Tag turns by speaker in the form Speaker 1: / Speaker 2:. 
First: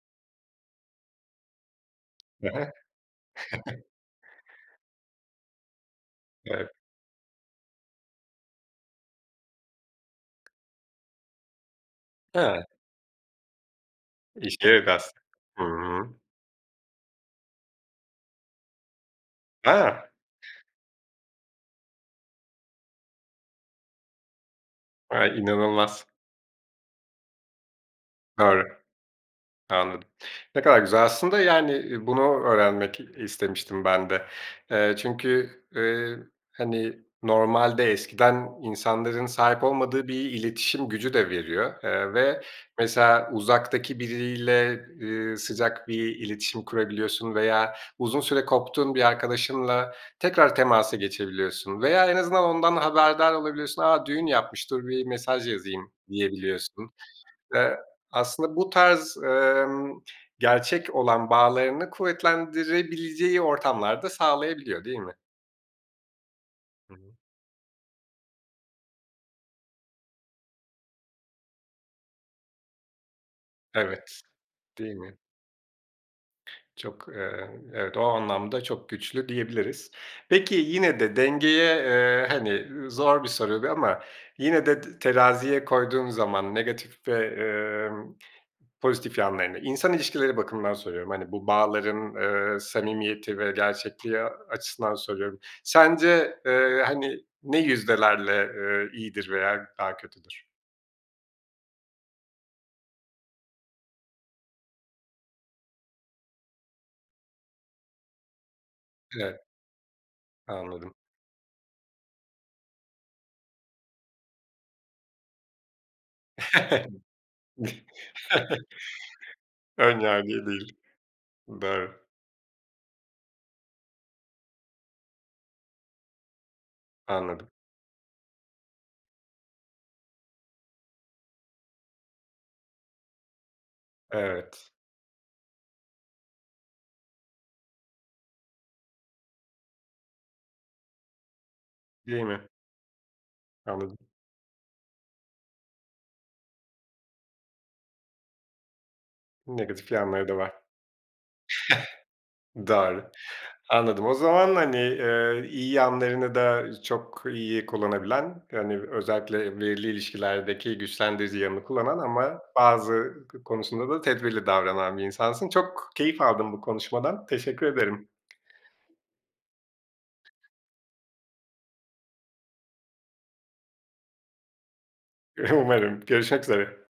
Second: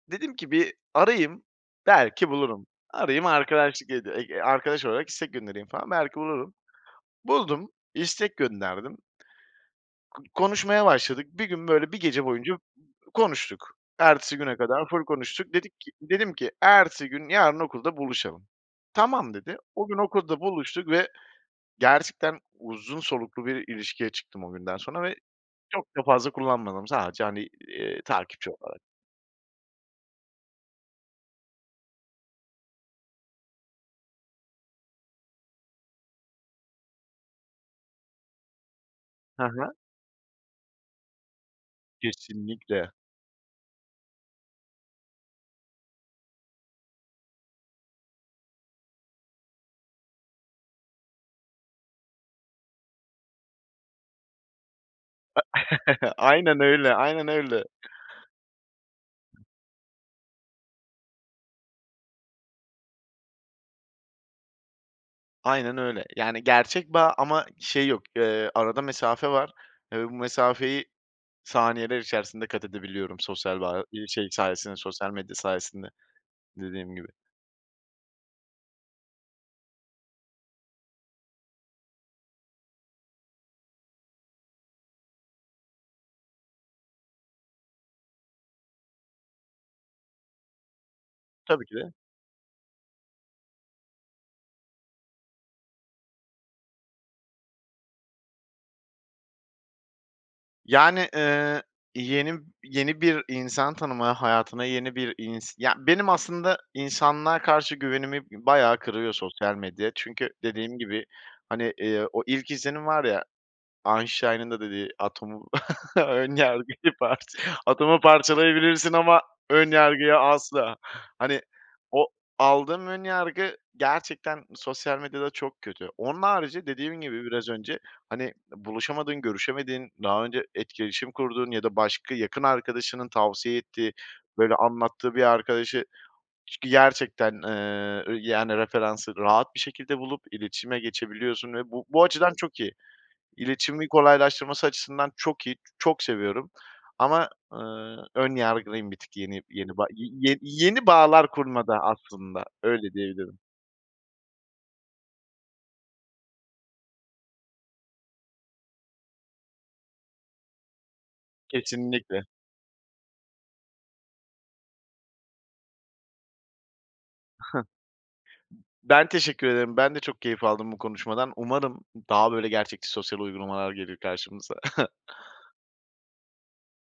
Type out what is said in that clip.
Speaker 1: Dedim ki, bir arayayım, belki
Speaker 2: He he.
Speaker 1: bulurum. Arayayım arkadaşlık edi ege arkadaş olarak istek göndereyim falan, belki bulurum.
Speaker 2: Evet.
Speaker 1: Buldum, istek gönderdim. K konuşmaya başladık, bir gün böyle, 1 gece boyunca, uuu,
Speaker 2: Ha.
Speaker 1: konuştuk. Ertesi güne
Speaker 2: İşte
Speaker 1: kadar
Speaker 2: yok
Speaker 1: ful
Speaker 2: as
Speaker 1: konuştuk.
Speaker 2: hı
Speaker 1: Dedik ki
Speaker 2: hı.
Speaker 1: dedim k: "Ertesi gün yarın okulda buluşalım." "Tamam." dedi. O gün
Speaker 2: Ha.
Speaker 1: okulda buluştuk ve gerçekten uzun soluklu bir ilişkiye çıktım o günden sonra ve
Speaker 2: Ay,
Speaker 1: çok da
Speaker 2: inanılmaz.
Speaker 1: fazla kullanmadım sadece, hani, iii, takipçi
Speaker 2: Doğru.
Speaker 1: olarak.
Speaker 2: Anladım. Ne kadar güzel aslında. Yani, iii, bunu öğrenmek, iii, istemiştim ben de. Eee, çünkü, eee, hani, normalde eskiden insanların
Speaker 1: He
Speaker 2: sahip
Speaker 1: he.
Speaker 2: olmadığı bir iletişim gücü de veriyor, eee, ve
Speaker 1: Kesinlikle.
Speaker 2: mesela, uzaktaki biriyle, eee, sıcak bir iletişim kurabiliyorsun veya uzun süre koptuğun bir arkadaşınla tekrar temasa geçebiliyorsun veya en azından ondan haberdar olabiliyorsun, "A! Düğün yapmıştı bir
Speaker 1: E
Speaker 2: mesaj yazayım."
Speaker 1: aynen
Speaker 2: diyebiliyorsun.
Speaker 1: öyle, aynen öyle.
Speaker 2: Eee, aslında bu tarz, emm, gerçek olan bağlarını kuvvetlendirebileceği ortamlarda sağlayabiliyor, değil mi?
Speaker 1: Aynen öyle, yani,
Speaker 2: Hı
Speaker 1: gerçek
Speaker 2: hı.
Speaker 1: bağ ama şey yok. Eee, arada mesafe var. Ve bu mesafeyi saniyeler içerisinde kat edebiliyorum. Sosyal bağ eee,
Speaker 2: Evet,
Speaker 1: şey sayesinde,
Speaker 2: değil
Speaker 1: sosyal
Speaker 2: mi?
Speaker 1: medya sayesinde, dediğim
Speaker 2: Çok,
Speaker 1: gibi.
Speaker 2: eee, evet, o anlamda çok güçlü diyebiliriz. Peki yine de dengeye, eee, hani, ııı, zor bir soru bu ama yine de t teraziye koyduğun zaman, negatif ve, emm, pozitif yanlarını, insan ilişkileri bakımından soruyorum, hani, bu
Speaker 1: Tabii ki de.
Speaker 2: bağların, ııı, samimiyeti ve gerçekliği, aaa, açısından soruyorum. Sence, eee, hani, ne yüzdelerle, eee, iyidir veya daha kötüdür?
Speaker 1: Yani, ııı, yeni yeni bir insan tanıma, hayatına yeni bir ins ya benim aslında insanlığa karşı güvenimi bi bayağı kırıyor
Speaker 2: Evet.
Speaker 1: sosyal medya çünkü dediğim
Speaker 2: Anladım.
Speaker 1: gibi, hani, iii, o ilk izlenim var ya Einstein'ın da dediği atomu, ön yargıyı parç "Atomu parçalayabilirsin ama ön
Speaker 2: Ön
Speaker 1: yargıyı
Speaker 2: yargıyı değil,
Speaker 1: asla." Hani,
Speaker 2: doğru.
Speaker 1: o, aldığım ön yargı gerçekten sosyal medyada çok kötü. Onun harici dediğim gibi biraz
Speaker 2: Anladım.
Speaker 1: önce, hani, eee, buluşamadığın, görüşemediğin, daha önce etkileşim kurduğun ya da başka yakın arkadaşının tavsiye ettiği böyle
Speaker 2: Evet.
Speaker 1: anlattığı bir arkadaşı ç g gerçekten, eee, ö yani referansı rahat bir şekilde bulup, iletişime geçebiliyorsun ve bu bu
Speaker 2: Değil
Speaker 1: açıdan
Speaker 2: mi?
Speaker 1: çok iyi İletişimi
Speaker 2: Anladım.
Speaker 1: kolaylaştırması açısından çok iyi, çok seviyorum. Ama, ııı, ön yargılayım bir tık yeni, yeni bağ
Speaker 2: Negatif
Speaker 1: y
Speaker 2: yanları
Speaker 1: ye
Speaker 2: da
Speaker 1: ye
Speaker 2: var.
Speaker 1: yeni bağlar kurmada aslında, öyle
Speaker 2: Doğru,
Speaker 1: diyebilirim.
Speaker 2: anladım. O zaman, hani, eee, iyi yanlarını da çok iyi kullanabilen, hani, özellikle, eee, belirli ilişkilerdeki güçlendirici yanını kullanan
Speaker 1: Kesinlikle.
Speaker 2: ama bazı k konusunda da tedbirli davranan bir insansın. Çok keyif aldım bu konuşmadan, teşekkür ederim.
Speaker 1: B ben teşekkür ederim. Ben de çok keyif aldım bu konuşmadan. Umarım d daha böyle gerçekçi sosyal uygulamalar gelir karşımıza.
Speaker 2: Umarım, görüşmek üzere.